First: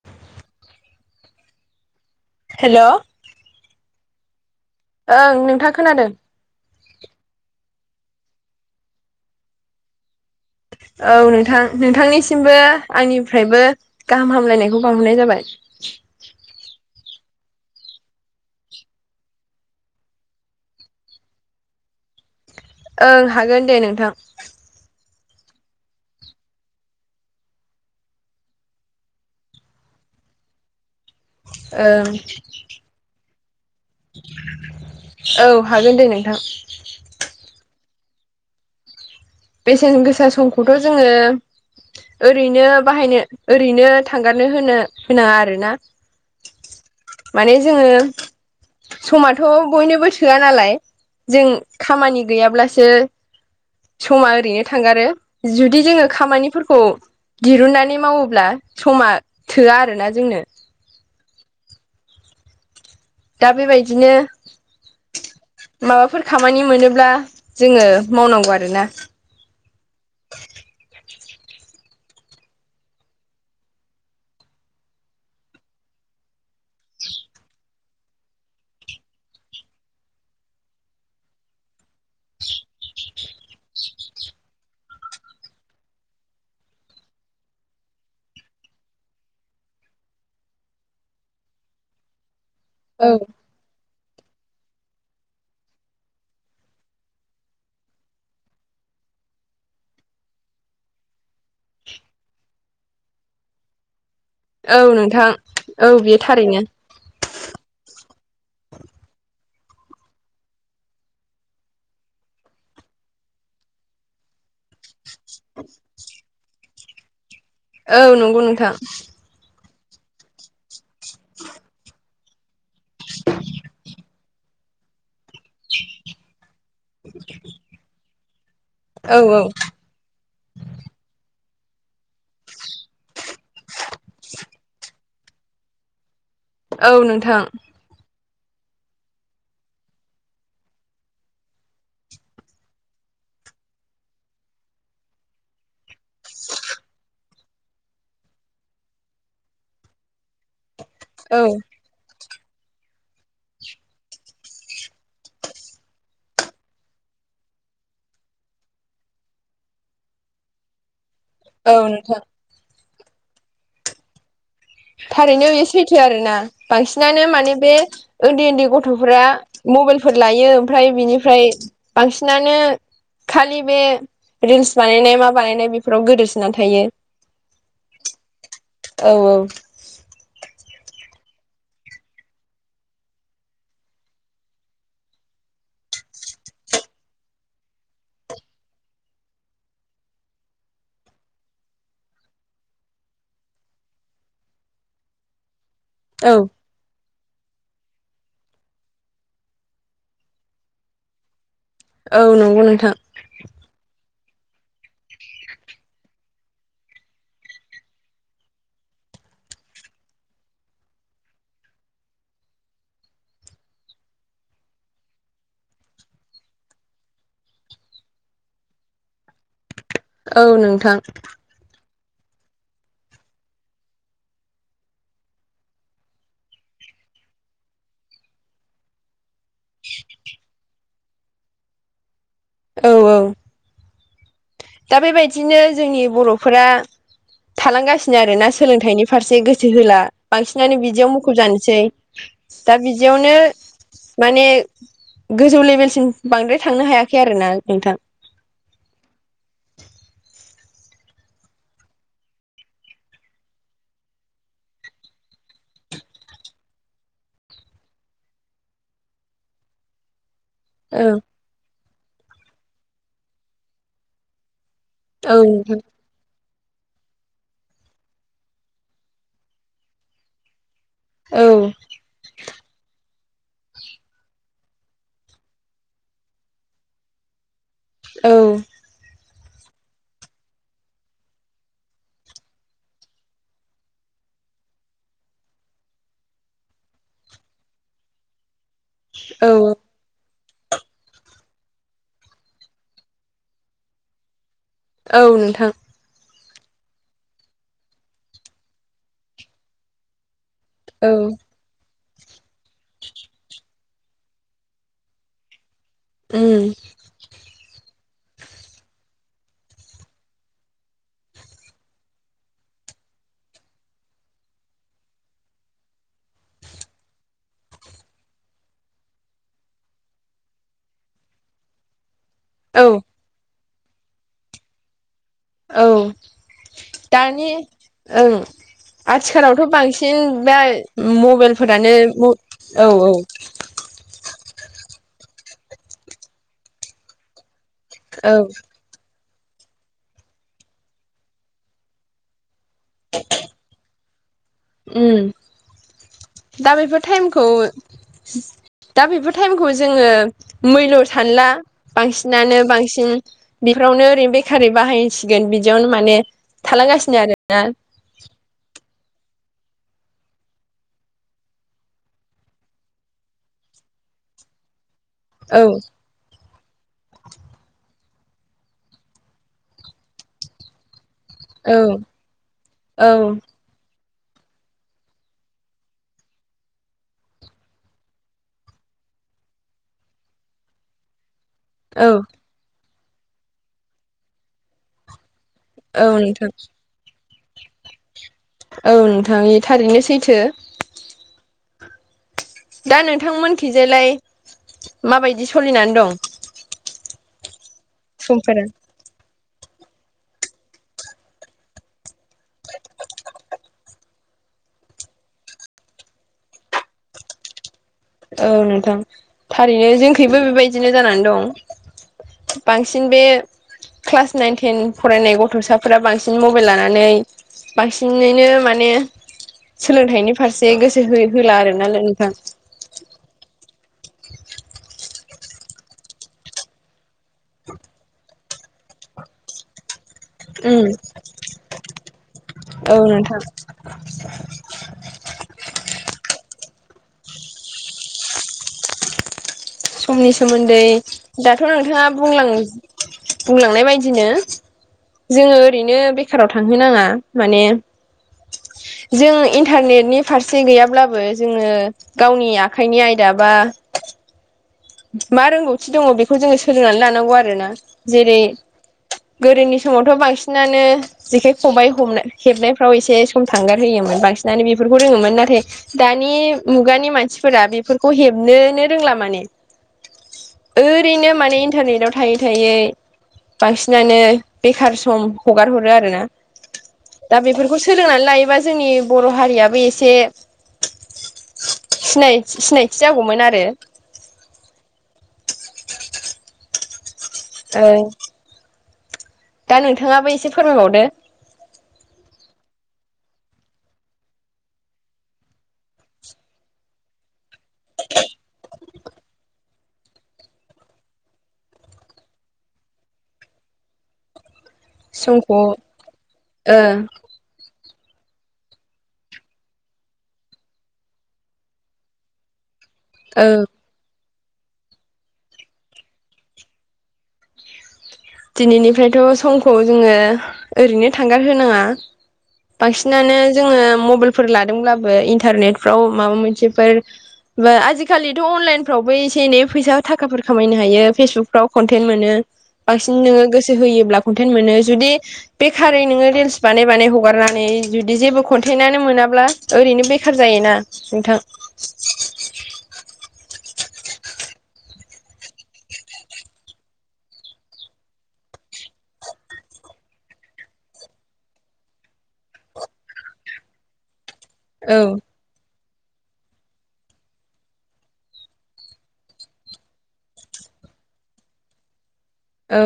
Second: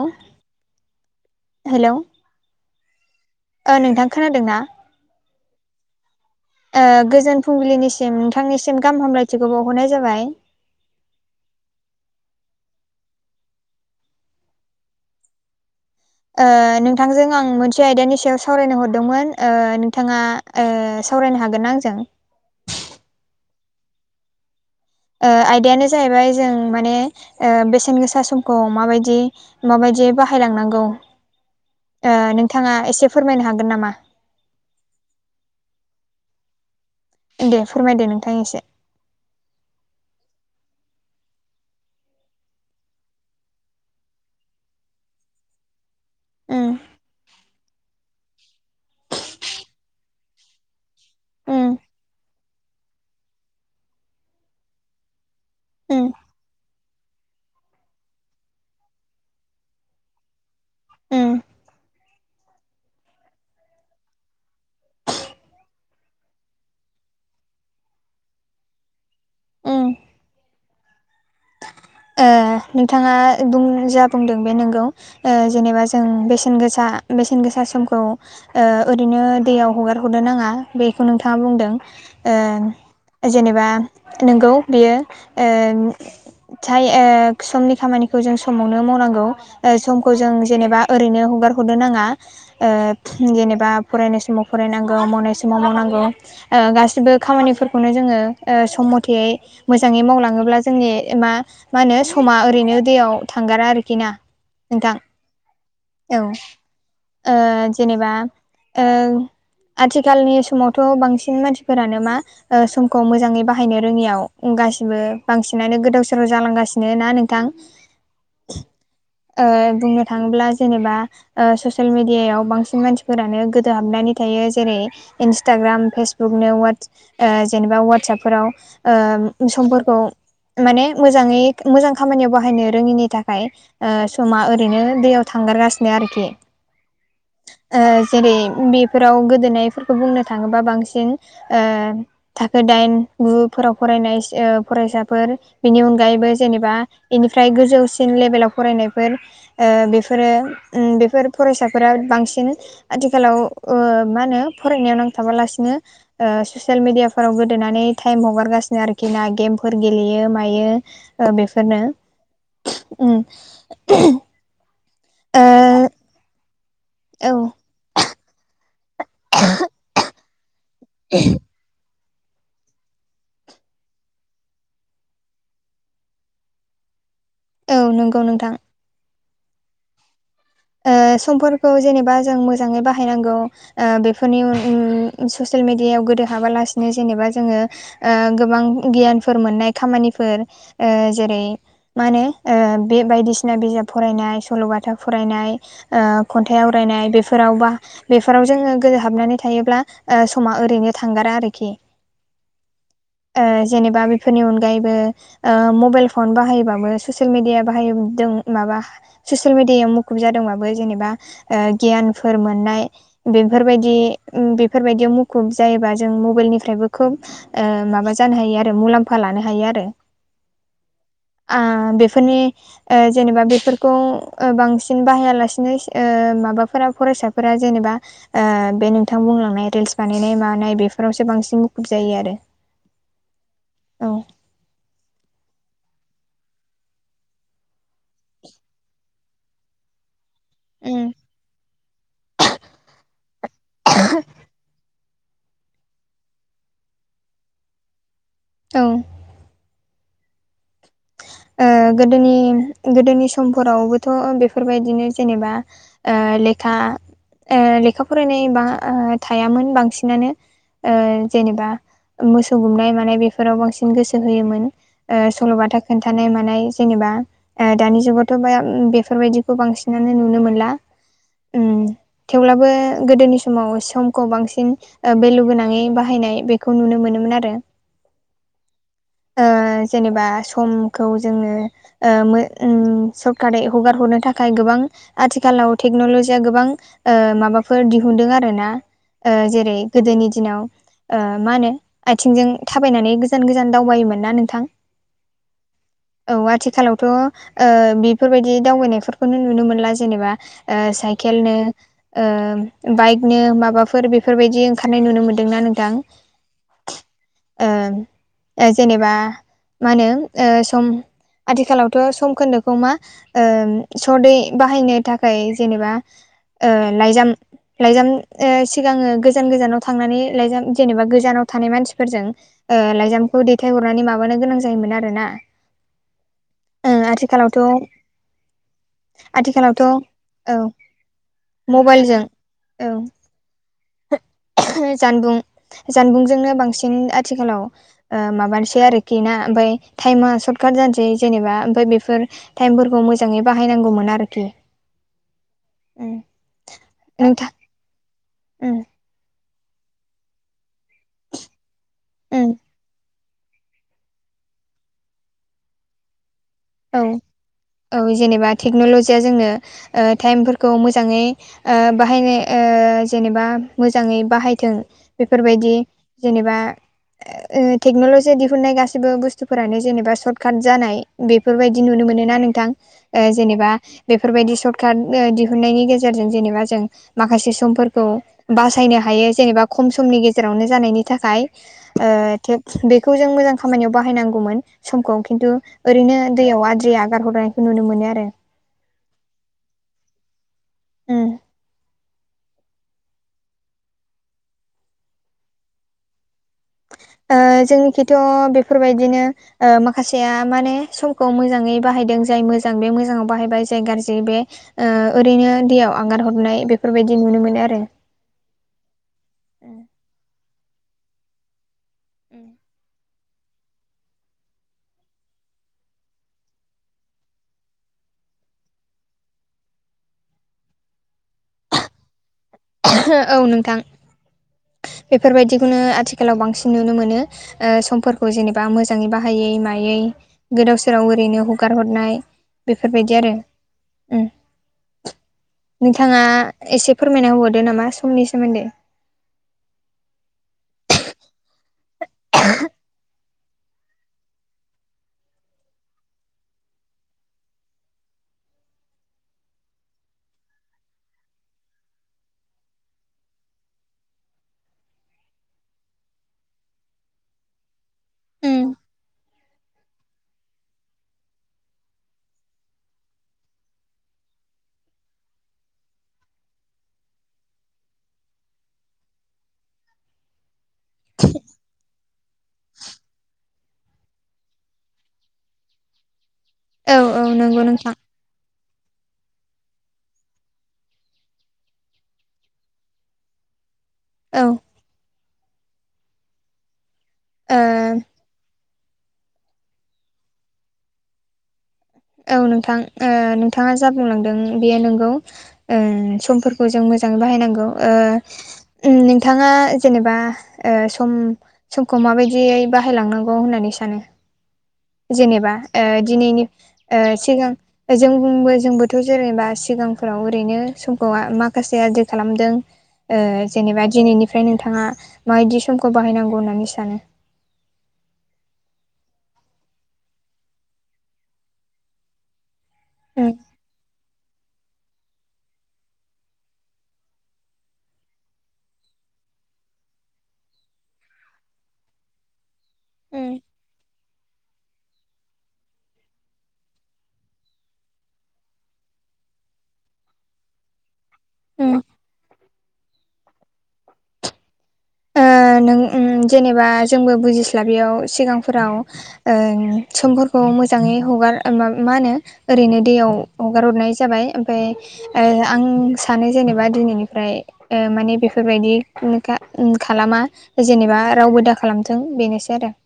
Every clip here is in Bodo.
हेल हेलौ हेल' ओ नोंथां खोनादों ना? ओं नोंथाङ खोनादों। गोजोन फुंबिलिनिसिम नोंथांनिसिम गाहाम हामलायथिखौ बावहरनाय जाबाय। औ नोंथां नोंथांनिसिमबो आंनिफ्रायबो गाहाम हामलायनायखौ बांहरनाय जाबाय। ओ नोंथांजों आं मोनसे आयदानि सायाव सावरायनो हरदोंमोन ओ नोंथाङा ओ सावरायनो हागोनना आंजों? ओं हागोन दे नोंथां। ओ आयदायानो जाहैबाय जों माने बेसेन गोसा समखौ माबायदि माबायदि बाहायलांनांगौ ओं ओ नोंथाङा एसे फोरमायनो हागोन नामा। औ हागोन दे नोंथां। दे फोरमायदो नोंथां एसे। बेसेन गोसा समखौथ' जोङो। ओरैनो बाहायनो ओरैनो थांगारनो होनो होनाङा आरोना। ओं माने जोङो समाथ' बयनोबो थोआ नालाय। जों उम खामानि गैयाब्लासो। समा ओरैनो थांगारो जुदि जोङो उम खामानिफोरखौ। दिरुननानै मावोब्ला समा थोआ आरोना जोंनो। उम दा बेबायदिनो माबाफोर खामानि मोनोब्ला जोङो मावनांगौ आरोना। उम ओ नोंथाङा बुं जा बुंदों बे नोंगौ। ओ जेनेबा जों बेसेन गोसा बेसेन गोसा समखौ। ओ ओरैनो दैयाव हगार हरनो नाङा बेखौ नोंथाङा बुंदों। जेनेबा नोंगौ बियो ओं नाथाय ओ समनि खामानिखौ जों समावनो मावनांगौ। समखौ जों जेनेबा ओरैनो हगार हरनो नाङा औ ओ जेनेबा। फरायनाय समाव फरायनांगौ मावनाय समाव मावनांगौ। ओ गासिबो खामानिफोरखौनो जोङो ओ सम मथे मोजाङै मावलाङोब्ला जोंनि मा मा होनो समा ओरैनो दैयाव थांगारा आरोखि ना। नोंथां बेयो औ थारैनो ओ जेनेबा आथिखालनि समावथ' बांसिन मानसिफोरानो मा समखौ मोजाङै बाहायनो रोङियाव गासिबो बांसिनानो गोदाव सोराव जालांगासिनो ना नोंथां? औ नंगौ नोंथां। ओ बुंनो थाङोब्ला जेनेबा ओ ससियेल मिडि इयायाव बांसिन मानसिफोरानो गोदो हाबनानै थायो जेरै इन्सटाग्राम फेसबुकनो वाट्सप जेनेबा ववाट्सपफोराव औ औ ओ समफोरखौ माने मोजाङै मोजां खामानियाव बाहायनो रोङिनि थाखाय समा ओरैनो दैयाव थांगारगासिनो आरोखि औ नोंथां। जेरै बेफोराव गोदोनायफोरखौ बुंनो थाङोबा बांसिन थाखो दाइन गु फोराव फरायनाय फरायसाफोर बेनि अनगायैबो जेनेबा बेनिफ्राय गोजौसिन लेभेलाव फरायनायफोर बेफोरो उम बेफोर औ फरायसा बिराद बांसिन आथिखालाव ओ मा होनो फरायनायाव नांथाबालासिनो ओ ससियेल मिडियाफोराव गोदोनानै टाइम हगारगासिनो आरोखि ना गेमफोर गेलेयो हायो औ बेफोरनो नोंथां उम थारैनो बेयो सैथो आरोना बांसिनानो ओ माने बे उन्दै उन्दै गथ'फोरा मबाइलफोर लायो ओमफ्राय बिनिफ्राय बांसिनानो खालि बे रिल्स बानायनाय मा बानायनाय बेफोराव गोदोसोनानै थायो। औ नंगौ नोंथां। औ औ। समफोरखौ जेनेबा जों मोजाङै बाहायनांगौ ओ बेफोरनि ससियेल मेडियायाव गोदो हाबालासिनो जेनेबा जोङो ओ गोबां गियानफोर मोननाय खामानिफोर ओ जेरै मा होने बे बायदिसिना बिजाब फरायनाय सल'बाथा फरायनाय औ खन्थाइ आव फरायनाय बेफोरावबा बेफोराव जोङो गोजो हाबनानै थायोब्ला समा ओरैनो थांगारा आरोखि औ नंगौ नोंथां। ओ जेनेबा बेफोरनि अनगायैबो ओ मबाइल फन बाहायबाबो ससियेल मिडिया बाहायदों माबा ससियेल मिडियायाव खुब जादोंबाबो जेनेबा गियानफोर मोननाय बेफोरबायदि बेफोरबायदियाव मुखुब जायोबा जों मबाइलनिफ्रायबो खुब माबा जानो हायो आरो मुलाम्फा लानो हायो आरो। औ नोंथां। आ बेफोरनि ओ जेनेबा बेफोरखौ बांसिन बाहायालासेनो ओ माबाफोरा फरायसाफोरा जेनेबा ओ बे नोंथां बुंलां रिल्स बानायनाय मानाय बेफोरावसो बांसिन मुखुब जायो आरो। औ औ। औ। दा बेबायदिनो जोंनि बर'फोरा थालांगासिनो आरो ना सोलोंथाइनि फारसे गोसो होला बांसिनानो उम बिदियाव मुखुब जानोसै दा बिदियावनो माने गोजौ लेभेलसिम बांद्राय थांनो हायाखै आरोना नोंथां। औ। ओ गोदोनि गोदोनि समफोरावबोथ' बेफोरबायदिनो जेनेबा ओ लेखा ओ लेखा फरायनाय बा ओ थायामोन बांसिनानो। जेनेबा मोसौ गुमनाय मानाय बेफोराव बांसिन गोसो होयोमोन ओ औ सल'बा नोंथां खोन्थानाय मानाय जेनेबा ओ दानि जुगावथ' बा ओम बेफोरबायदिखौ बांसिनानो नुनो मोनला। औ उम थेवब्लाबो गोदोनि स माव समखौ बांसिन ओ बेलु गोनाङै बाहायनाय बेखौ नुनो मोनोमोन आरो। औ ओ जेनेबा समखौ जोङो ओ मो ओम सर्ट कार्टै हगार हरनो थाखाय गोबां आथिखालाव टेक्न'ल'जिया गोबां ओ माबाफोर दिहुनदों आरोना ओ औ जेरै गोदोनि दिनाव ओ मा होनो आथिंजों थाबायनानै गोजान गोजान दावबायोमोन ना नोंथां? औ नोंथां। औ आथिखालावथ' ओ बेफोरबायदि दावबायनायफोरखौनो नुनो मोनला जेनेबा। ओ औ साइकेलनो ओ बाइकनो माबाफोर बेफोरबायदि ओंखारनाय नुनो मोनदोंना नोंथां? उ ओं ओ जेनेबा मा होनो ओ सम आथिखालावथ' सम खोन्दोखौ मा ओ सदै बाहायनो थाखाय जेनेबा ओ लाइजाम लाइजाम ओ सिगाङो गोजान गोजानाव थांनानै लाइजाम जेनेबा गोजानाव थानाय मानसिफोरजों ओ औ लाइजामखौ दैथाय हरनानै माबानो गोनां जायोमोन आरो ना। औ दानि आथिखालावथ' ओं आथिखालावथ' बांसिन दा मबाइलफोरानो मबाइलजों औ औ जानबुं जानबुंजोंनो बांसिन आथिखालाव ओ औ माबानोसै आरो गेना ओमफाय टाइमा सर्टकाट जानोसै जेनेबा ओमफ्राय बेफोर टाइमफोरखौ मोजाङै बाहायनांगौमोन आरोखि ओम उम दा बेफोर टाइमखौ उ दा बेफोर टाइमखौ जोङो मैल' सानोना उम बांसिनानो बांसिन बेफ्रावनो ओरैनो बेखारारि बाहायसिगोन बिदियावनो माने औ थालांगासिनो आरोना। औ जेनेबा टेक्न'ल'जिया जोंनो ओ टाइमफोरखौ मोजाङै ओ बाहायनो ओ जेनेबा मोजाङै बाहायथों औ बेफोरबायदि जेनेबा ओ टेक्न'लजिया दिहुननाय गासिबो बुस्थुफोरानो जेनेबा सर्ट काट जानाय बि औ बेफोरबायदि नुनो मोनो ना नोंथां ओ औ जेनेबा बेफोरबायदि सर्ट काट ओ दिहुननायनि गेजेरजों जेनेबा जों माखासे समफोरखौ बासायनो हायो जेनेबा खम समनि गेजेरावनो जानायनि थाखाय। ओ औ थोद बेखौ जों मोजां खामानियाव बाहायनांगौमोन समखौ खिन्थु औ ओरैनो नोंथां दैयाव आद्रि आगार हरनायखौ नुनो मोनो आरो औ नोंथांनि थारैनो सैथो। उम दा नोंथांमोनथिंजायलाय माबायदि सोलिनानै दं? ओ जोंनिखिथ' समफोरा बेफोरबायदिनो ओ माखासेया माने समखौ मोजाङै बाहायदों जाय मोजां बे मोजाङाव बाहायबाय जाय गाज्रि बे ओ ओरैनो दैयाव आगार हरनाय बेफोरबायदि नुनो मोनो आरो। औ नोंथां थारैनो जोंखैबो बेबायदिनो जानानै दं बांसिन बे क्लास नाइन टेन फरायनाय गथ'साफोरा बांसिन मबाइल लानानै बांसिनैनो माने सोलोंथाइनि फारसे गोसो हो होला आरोना नोंथां। औ नोंथां बेफोर बायदिखौनो आथिखालाव बांसिन नुनो मोनो। ओ समफोरखौ जेनेबा मोजाङै बाहायै मायै गोदाव उम सोराव ओरैनो हगार हरनाय औ बेफोरबायदि आरो नोंथां। उम नोंथाङा एसे फोरमायना होबावदो नामा समनि सोमोन्दै। समनि सोमोन्दै दाथ' नोंथाङा बुंलां बुंलांनाय बायदिनो जोङो ओरैनो बेखाराव थांहो नाङा माने जों इन्टारनेटनि फारसे गैयाब्लाबो जोङो गावनि आखाइनि आयदा बा मा रोंगौथि दङ बेखौ जोङो सोलोंनानै लानांगौ आरोना। जेरै उम गोदोनि समावथ' बांसिनानो जेखाइ खबाइ हमना हेबनायफ्राव एसे सम थांगार होयोमोन बांसिनानो बेफोरखौ रोङोमोन नाथाय दानि मुगानि मानसिफोरा बेफोरखौ हेबनोनो रोंला माने ओरैनो माने इन्टारनेट आव थायै थायै बांसिनानो बेखार सम हगार हरो आरोना औ औ दा नंगौ बेफोरखौ नोंथां सोलोंनानै लायोबा जोंनि बर' हारियाबो एसे सिनाय सिनायथि जागौमोन आरो औ। ओ दा नोंथाङाबो एसे फोरमायबावदो। औ नोंथां नोंथाङा जा बुंलांदों बेयो नोंगौ ओ समफोरखौ जों मोजाङै बाहायनांगौ ओ उम नोंथाङा जेनेबा ओ सम समखौ माबायदियै बाहायलांनांगौ होननानै सानो जेनेबा ओ दिनैनि ओ सिगां जोंबो जोंबोथ' जेनेबा सिगांफोराव ओरैनो समखौ माखासे आद्रि खालामदों। ओ औ जेनेबा दिनैनिफ्राय नोंथाङा माबायदि समखौ बाहायनांगौ होननानै सानो? दिनैनिफ्रायथ' समखौ जोङो ओरैनो थांगार होनाङा। बांसिनानो जोङो मबाइलफोर लादोंब्लाबो इन्टारनेटफ्राव माबा मोनसेफोर बा आजिखालिथ' अनलाइनफ्रावबो एसे एनै फैसा थाखाफोर खामायनो हायो फेसबुकफ्राव कन्टेन मोनो। बांसिन उम नोङो गोसो होयोब्ला कनटेन्ट मोनो। जुदि बेखारै नोङो रिल्स बानाय बानाय हगारनानै जुदि जेबो खन्थाइानो मोनाब्ला ओरैनो बेखार जायोना नोंथां। उम ओ नों उम जेनेबा जोंबो बुजिस्लाबियाव सिगांफोराव ओ समफोरखौ मोजाङै हगार मा होनो। ओरैनो दैयाव हगार हरनाय जाबाय ओमफाय औ ओ आं सानै जेनेबा दिनैनिफ्राय ओ माने बेफोरबायदि खालामा। जेनेबा रावबो दा खालामथों बेनोसै आरो औ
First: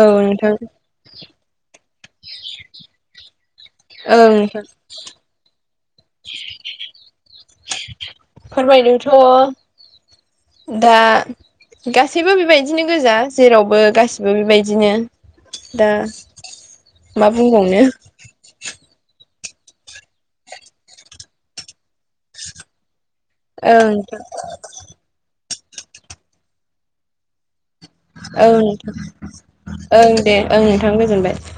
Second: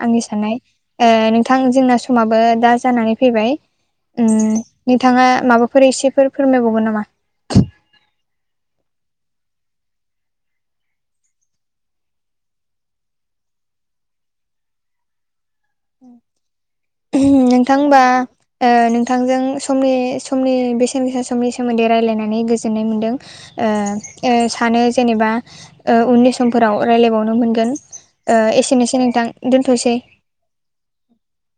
औ आंनि नोंथां साननाय। ओ नोंथां जोंना समाबो दा जानानै फैबाय ओं उम नोंथां नोंथाङा माबा फोर इसेफोर फोरमायबावगोन नामा? फोरमायदोंथ' दा गासैबो बेबायदिनो गोजा जेरावबो गाससिबो बेबायदिनो दा मा नोंथां बुंबावनो होनबा ओ नोंथांजों समनि समनि बेसेन गोसा समनि सोमोन्दै रायलायनानै गोजोननाय मोन्दों। ओं नोंथां ओ सानो जेनेबा उननि समफोराव राय्लायबावनो मोनगोन। ओ ओं एसेनोसै ओं नोंथां दे दोनथ'सै। ओं नोंथां गोजोनबाय।